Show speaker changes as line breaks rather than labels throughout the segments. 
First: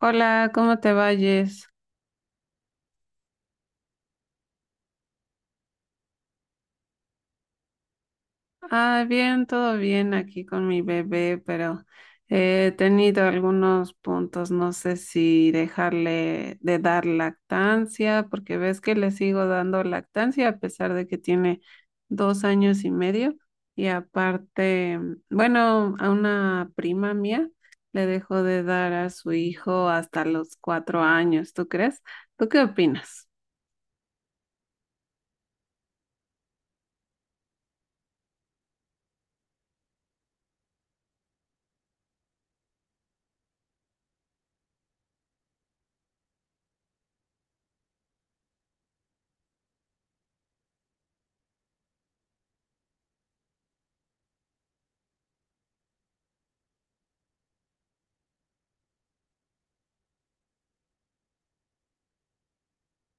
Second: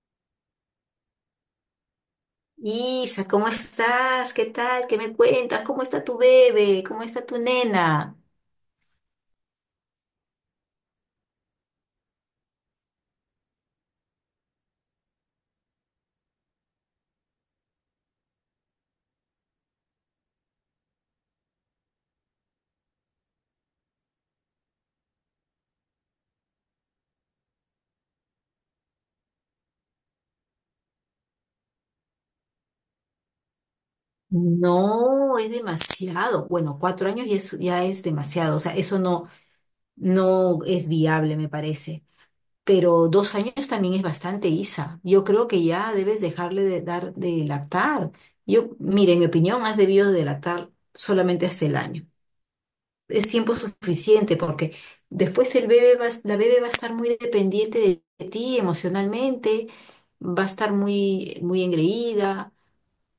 Hola, ¿cómo te vayas?
Isa, ¿cómo estás? ¿Qué tal? ¿Qué me cuentas? ¿Cómo está tu bebé? ¿Cómo está tu nena?
Ah, bien, todo bien aquí con mi bebé, pero he tenido algunos puntos, no sé si dejarle de dar lactancia, porque ves que le sigo dando lactancia a pesar de que tiene 2 años y medio. Y aparte, bueno, a una prima mía le dejó de dar a su hijo hasta los 4 años, ¿tú crees? ¿Tú qué opinas?
No, es demasiado. Bueno, 4 años ya es, demasiado. O sea, eso no, es viable, me parece. Pero 2 años también es bastante, Isa. Yo creo que ya debes dejarle de dar de lactar. Yo, mire, en mi opinión, has debido de lactar solamente hasta el año. Es tiempo suficiente porque después el bebé va, a- la bebé va a estar muy dependiente de ti emocionalmente, va a estar muy, muy engreída.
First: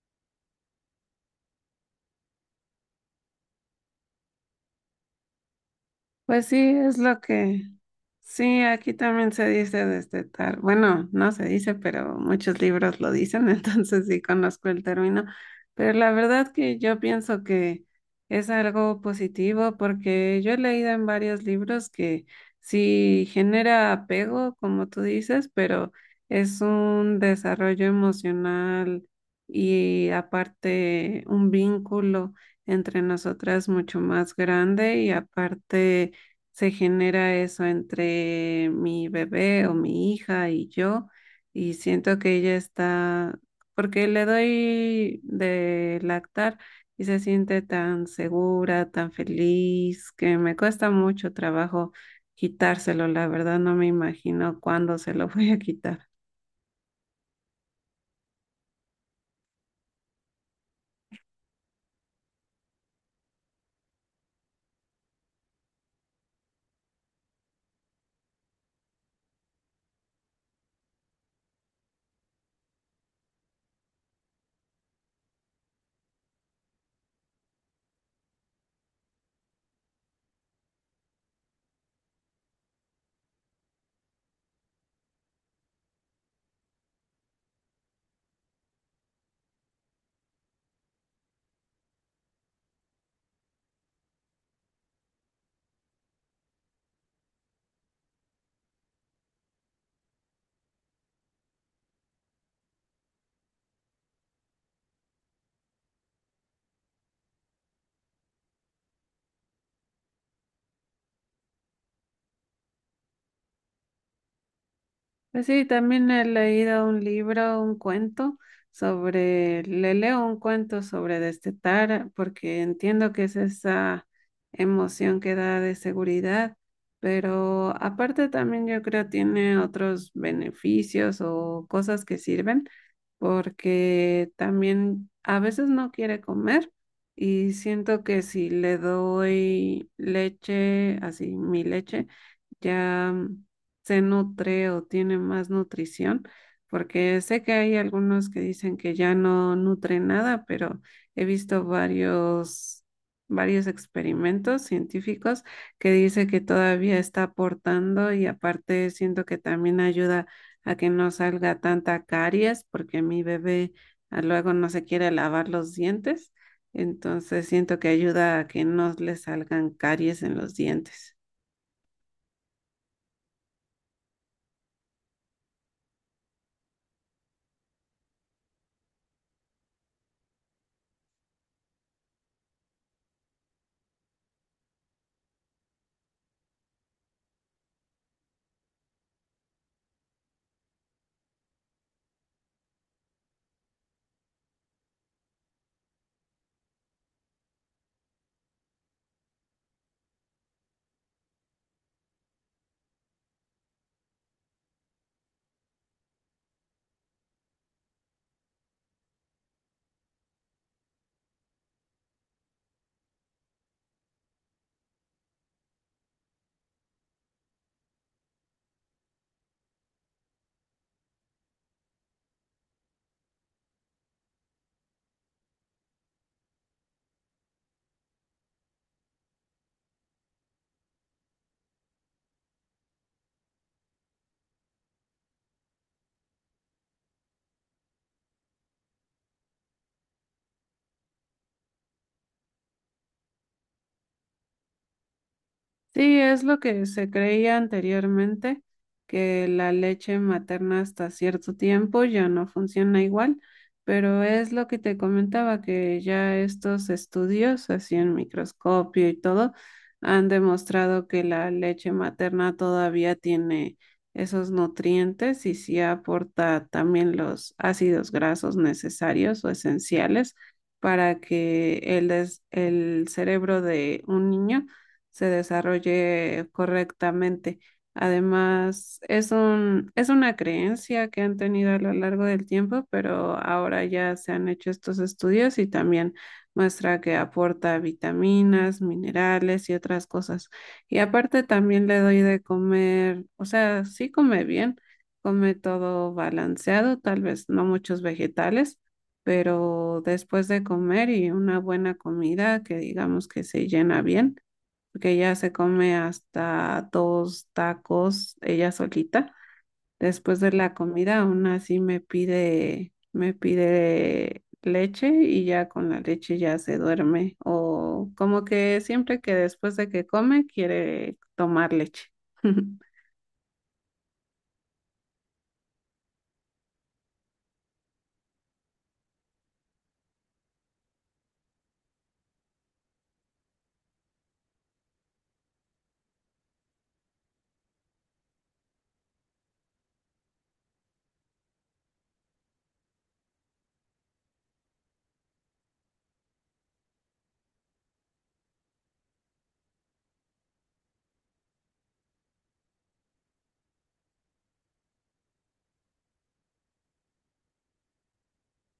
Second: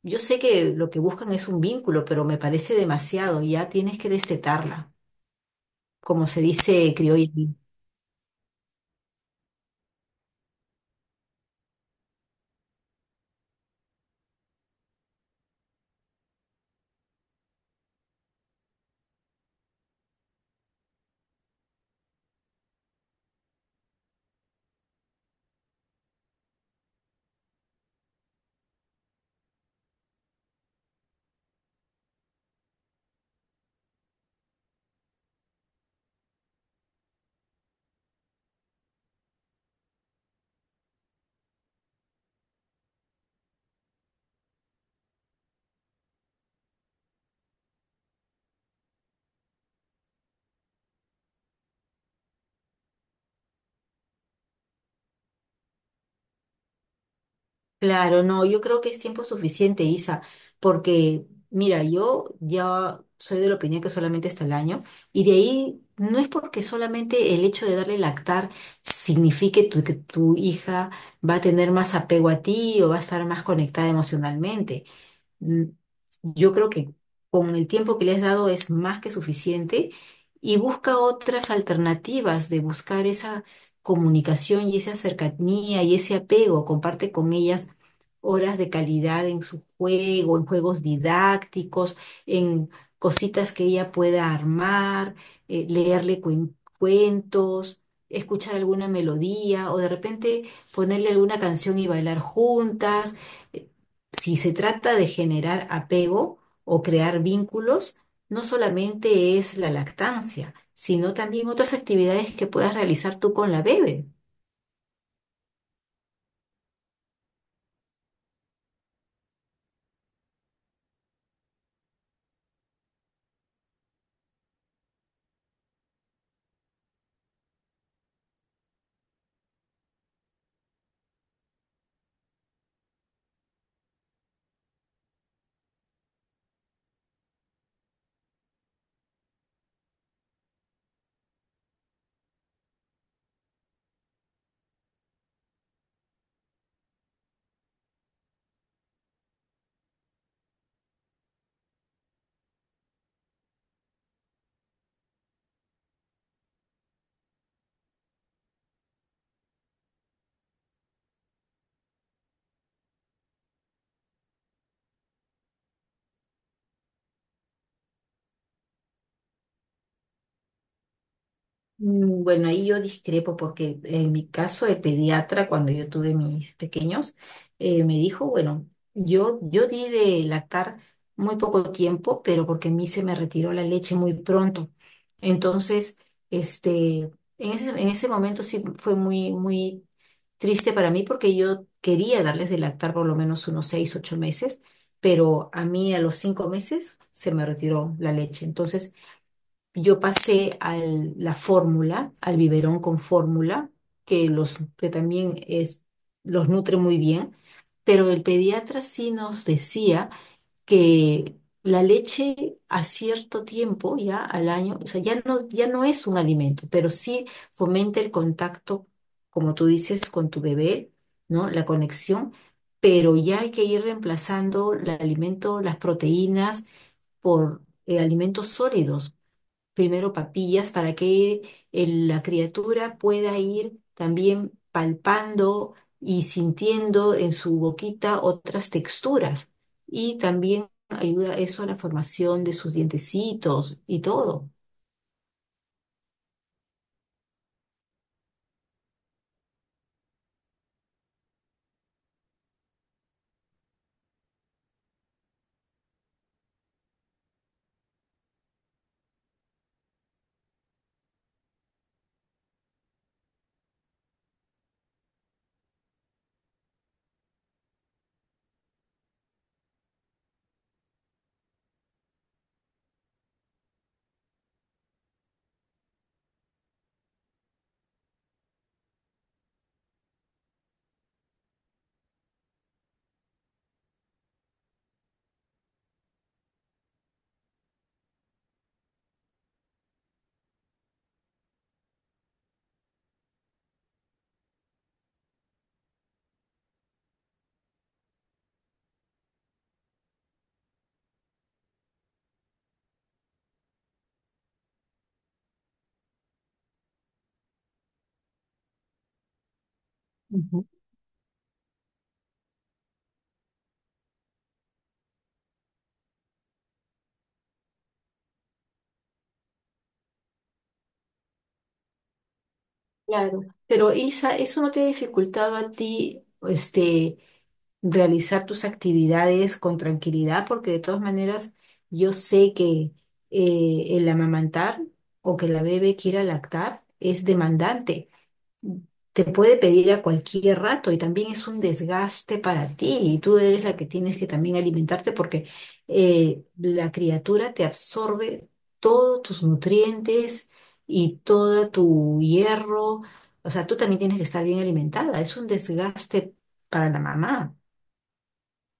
Yo sé que lo que buscan es un vínculo, pero me parece demasiado. Ya tienes que destetarla, como se
Pues sí,
dice
es lo
criollo.
que sí, aquí también se dice destetar. Bueno, no se dice, pero muchos libros lo dicen, entonces sí conozco el término. Pero la verdad que yo pienso que es algo positivo porque yo he leído en varios libros que sí genera apego, como tú dices, pero es un desarrollo emocional y aparte un vínculo entre nosotras mucho más grande y aparte se genera eso entre mi bebé o mi hija y yo, y siento que ella está, porque le doy de lactar y se siente tan segura, tan feliz, que me cuesta mucho trabajo quitárselo. La verdad no me imagino cuándo se lo voy a quitar.
Claro, no, yo creo que es tiempo suficiente, Isa, porque mira, yo ya soy de la opinión que solamente hasta el año, y de ahí no, es porque solamente el hecho de darle lactar signifique que tu hija va a tener más apego a ti o va a estar más conectada emocionalmente. mm, yo creo que con el tiempo que le has dado es más que suficiente y busca otras alternativas de buscar esa comunicación y esa cercanía y ese apego. Comparte con ellas horas de calidad en su juego, en juegos didácticos, en cositas que ella pueda armar, leerle cuentos. Escuchar alguna melodía o de repente ponerle alguna canción y bailar juntas. eh, si se trata de generar apego o crear vínculos, no solamente es la lactancia, sino también otras actividades que puedas realizar tú con la bebé.
Pues sí, también he leído un libro, un cuento sobre, le leo un cuento sobre destetar, porque entiendo que es esa emoción que da de seguridad, pero aparte también yo creo tiene otros beneficios o cosas que sirven porque también a veces no quiere comer y siento que si le doy leche, así mi leche, ya se nutre o tiene más nutrición, porque sé que hay algunos que dicen que ya no nutre nada, pero he visto varios... varios experimentos científicos que dice que todavía está aportando y aparte siento que también ayuda a que no salga tanta caries, porque mi bebé luego no se quiere lavar los dientes. Entonces siento que ayuda a que no le salgan caries en los dientes.
Bueno, ahí yo discrepo porque en mi caso el pediatra, cuando yo tuve mis pequeños, me dijo, bueno, yo di de lactar muy poco tiempo, pero porque a mí se me retiró la leche muy pronto. Entonces, este, en ese momento sí fue muy, muy triste para mí porque yo quería darles de lactar por lo menos unos 6, 8 meses, pero a mí a los 5 meses se me retiró la leche. Entonces, yo pasé a la fórmula, al biberón con fórmula, que, los, que también es, los nutre muy bien, pero el pediatra sí nos decía que la leche a cierto tiempo, ya al año, o sea, ya no es un alimento, pero sí fomenta el contacto, como tú dices, con tu bebé, ¿no? La conexión, pero ya hay que ir reemplazando el alimento, las proteínas, por alimentos sólidos, primero papillas para que la criatura pueda ir también palpando y sintiendo en su boquita otras texturas. Y también ayuda eso a la formación de sus dientecitos y todo.
Sí, es lo que se creía anteriormente, que la leche materna hasta cierto tiempo ya no funciona igual, pero es lo que te comentaba, que ya estos estudios, así en microscopio y todo, han demostrado que la leche materna todavía tiene esos nutrientes y sí aporta también los ácidos grasos necesarios o esenciales para que el cerebro de un niño se desarrolle correctamente. Además, es una creencia que han tenido a lo largo del tiempo, pero ahora ya se han hecho estos estudios y también muestra que aporta vitaminas, minerales y otras cosas. Y aparte también le doy de comer, o sea, sí come bien, come todo balanceado, tal vez no muchos vegetales, pero después de comer y una buena comida que digamos que se llena bien porque ella se come hasta 2 tacos ella solita. Después de
Ujú.
la comida, aún así me pide leche y ya con la leche ya se duerme. O como que siempre que después de que come quiere tomar leche.
Claro. Pero Isa, ¿eso no te ha dificultado a ti, este, realizar tus actividades con tranquilidad? Porque de todas maneras yo sé que el amamantar o que la bebé quiera lactar es demandante. Te puede pedir a cualquier rato y también es un desgaste para ti, y tú eres la que tienes que también alimentarte porque la criatura te absorbe todos tus nutrientes y todo tu hierro. O sea, tú también tienes que estar bien alimentada. Es un desgaste para la mamá.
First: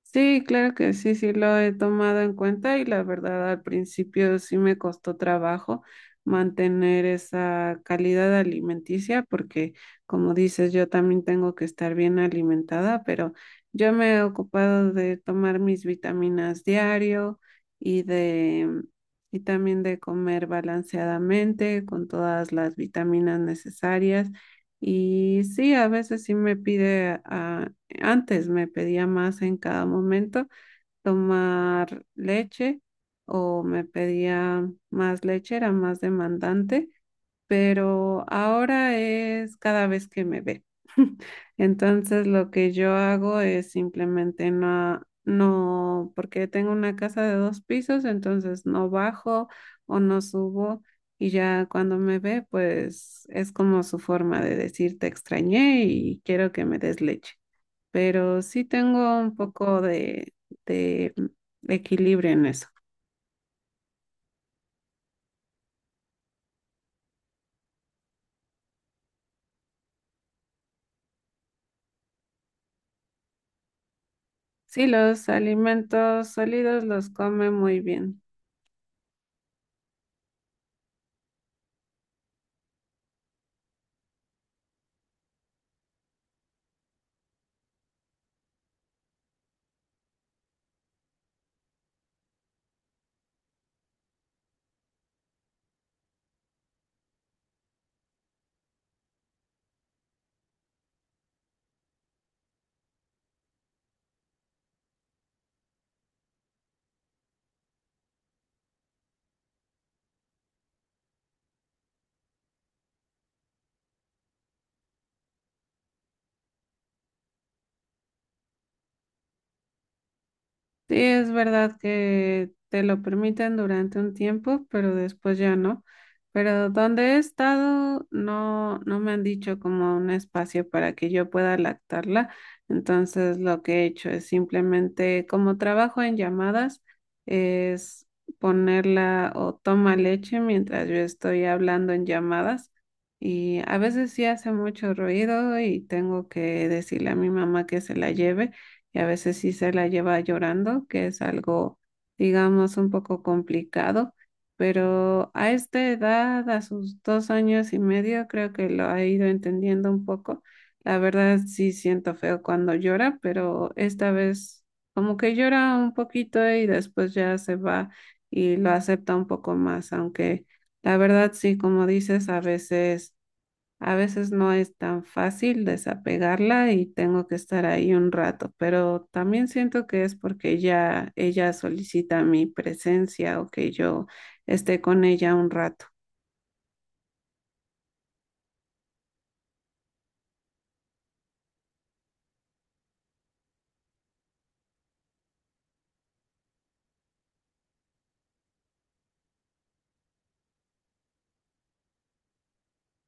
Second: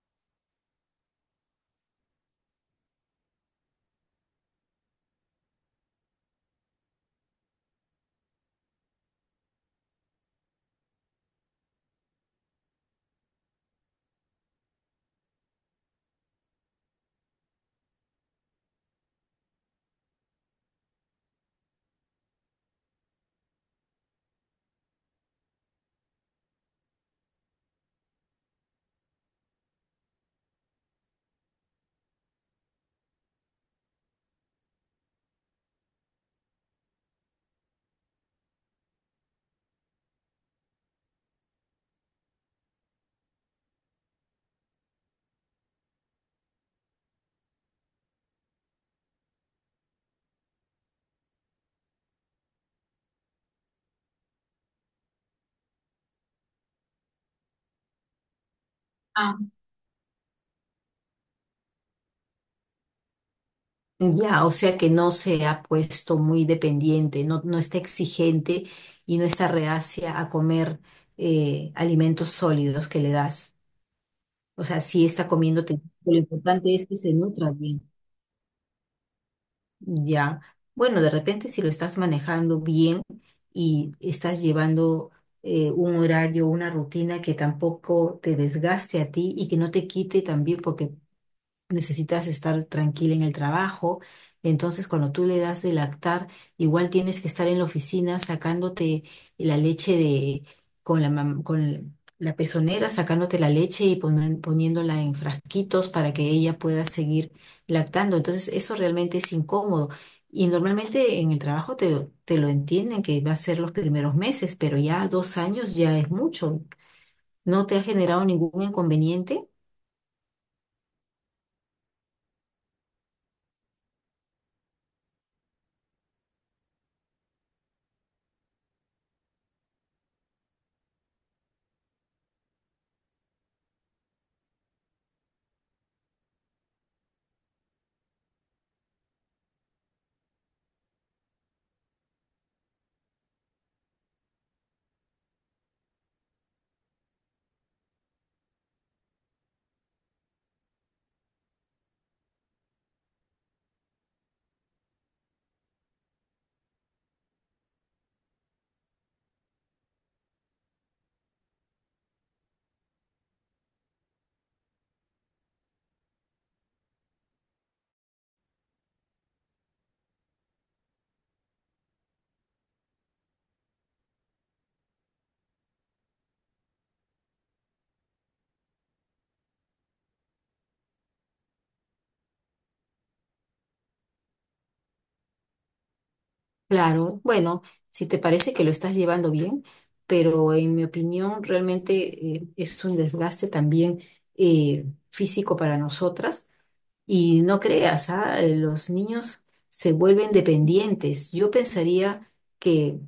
Sí, claro que sí, sí lo he tomado en cuenta y la verdad al principio sí me costó trabajo mantener esa calidad alimenticia porque como dices yo también tengo que estar bien alimentada, pero yo me he ocupado de tomar mis vitaminas diario y de y también de comer balanceadamente con todas las vitaminas necesarias. Y sí, a veces sí me pide antes me pedía más en cada momento tomar leche o me pedía más leche, era más demandante, pero ahora es cada vez que me ve. Entonces lo que yo hago es simplemente no, no, porque tengo una casa de 2 pisos, entonces no bajo o no subo, y ya cuando me ve, pues es como su forma de decir te extrañé y quiero que me des leche, pero sí tengo un poco de equilibrio en eso.
Ya, o sea que no se ha puesto muy dependiente, no, no está exigente y no está reacia a comer alimentos sólidos que le das. O sea,
Sí,
sí
los
está comiendo, lo
alimentos
importante
sólidos
es que
los
se
come
nutra
muy
bien.
bien.
Ya, bueno, de repente si lo estás manejando bien y estás llevando un horario, una rutina que tampoco te desgaste a ti y que no te quite también, porque necesitas estar tranquila en el trabajo. Entonces, cuando tú le das de lactar, igual tienes que estar en la oficina sacándote la leche de, con la, con la pezonera, sacándote la leche y poniéndola en frasquitos para que ella pueda seguir lactando. Entonces, eso realmente es incómodo. Y normalmente en el trabajo te lo entienden que va a ser los primeros meses, pero ya 2 años ya es mucho. ¿No te ha generado ningún inconveniente?
Sí, es verdad que te lo permiten durante un tiempo, pero después ya no. Pero donde he estado, no, no me han dicho como un espacio para que yo pueda lactarla. Entonces, lo que he hecho es simplemente, como trabajo en llamadas, es ponerla o toma leche mientras yo estoy hablando en llamadas. Y a veces sí hace mucho ruido y tengo que decirle a mi mamá que se la lleve, y a veces sí se la lleva llorando, que es algo, digamos, un poco complicado, pero a esta edad, a sus 2 años y medio, creo que lo ha ido entendiendo un poco. La verdad sí siento feo cuando llora, pero esta vez como que llora un poquito y después ya se va y lo acepta un poco más, aunque la verdad sí, como dices, a veces no es tan fácil desapegarla y tengo que estar ahí un rato, pero también siento que es porque ya ella solicita mi presencia o que yo esté con ella un rato.
Claro, bueno, si te parece que lo estás llevando bien, pero en mi opinión realmente es un desgaste también eh, físico para nosotras. Y no creas, ah, los niños se vuelven dependientes. Yo pensaría que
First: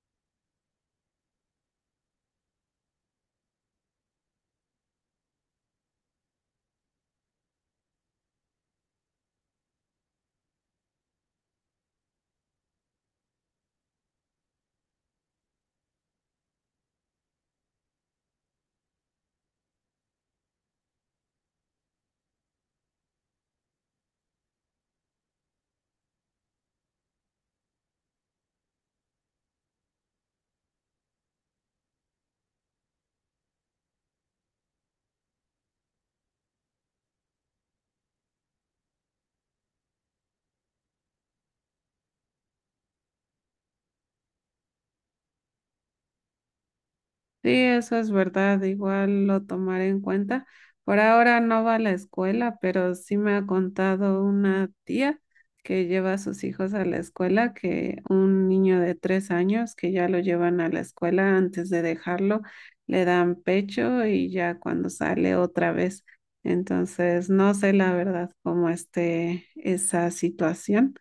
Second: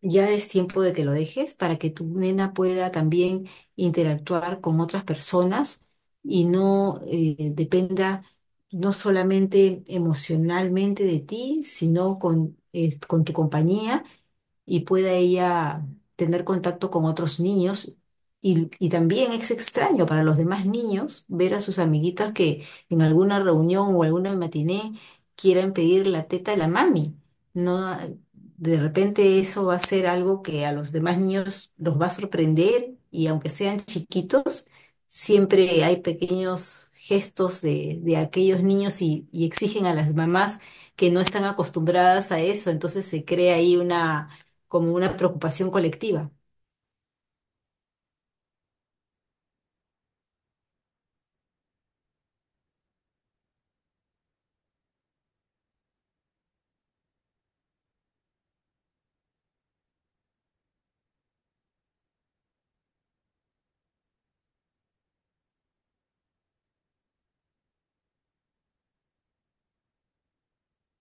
ya es tiempo de que lo dejes para que tu nena pueda también interactuar con otras personas y no dependa no solamente emocionalmente de ti, sino con tu compañía, y pueda ella tener contacto con otros niños. Y también es extraño para los demás niños ver a sus amiguitas que en alguna reunión o alguna matiné quieran pedir la teta de la mami. No, de repente eso va a ser algo que a los demás niños los va a sorprender, y aunque sean chiquitos, siempre hay pequeños gestos de aquellos niños, y exigen a las mamás que no están acostumbradas a eso, entonces se crea ahí una, como una preocupación colectiva.
Sí, eso es verdad, igual lo tomaré en cuenta. Por ahora no va a la escuela, pero sí me ha contado una tía que lleva a sus hijos a la escuela, que un niño de 3 años que ya lo llevan a la escuela antes de dejarlo, le dan pecho y ya cuando sale otra vez. Entonces, no sé la verdad cómo esté esa situación,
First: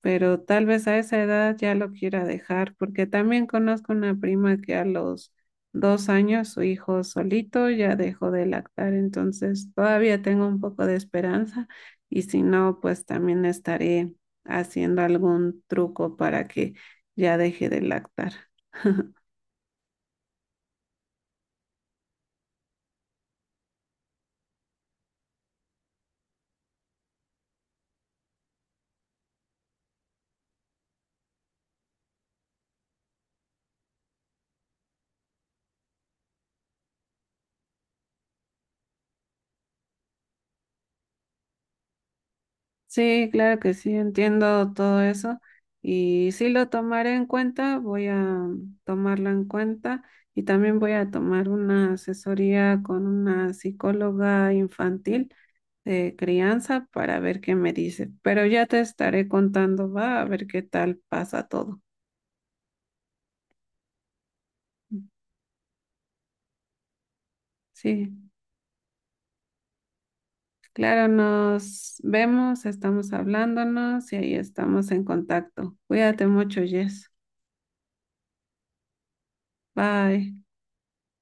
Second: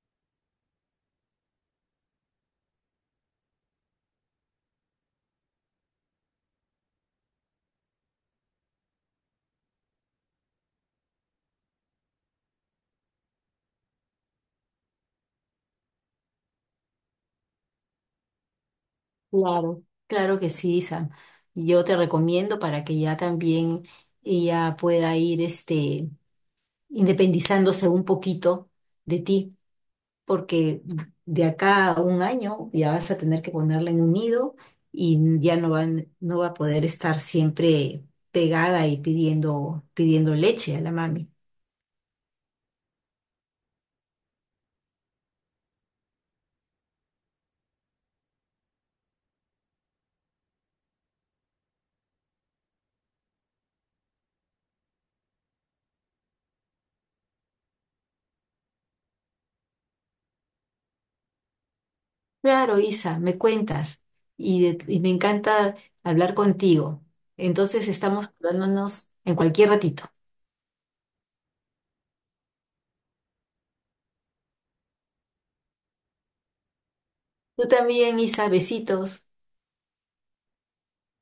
pero tal vez a esa edad ya lo quiera dejar, porque también conozco una prima que a los 2 años su hijo solito ya dejó de lactar, entonces todavía tengo un poco de esperanza, y si no, pues también estaré haciendo algún truco para que ya deje de lactar.
Claro. Claro que sí, Sam. Yo te recomiendo para que ya también ella pueda ir, este, independizándose un poquito de ti, porque de acá a un año ya vas a tener que ponerla en un nido y ya no va a poder estar siempre pegada y pidiendo, pidiendo leche a la mami.
Sí, claro que sí, entiendo todo eso y sí lo tomaré en cuenta, voy a tomarlo en cuenta y también voy a tomar una asesoría con una psicóloga infantil de crianza para ver qué me dice, pero ya te estaré contando, va a ver qué tal pasa todo.
Claro, Isa, me cuentas. Y me encanta hablar contigo. Entonces
Sí,
estamos hablándonos en cualquier ratito.
claro, nos vemos, estamos hablándonos y ahí estamos en contacto. Cuídate mucho, Jess.
Tú también, Isa, besitos.
Bye.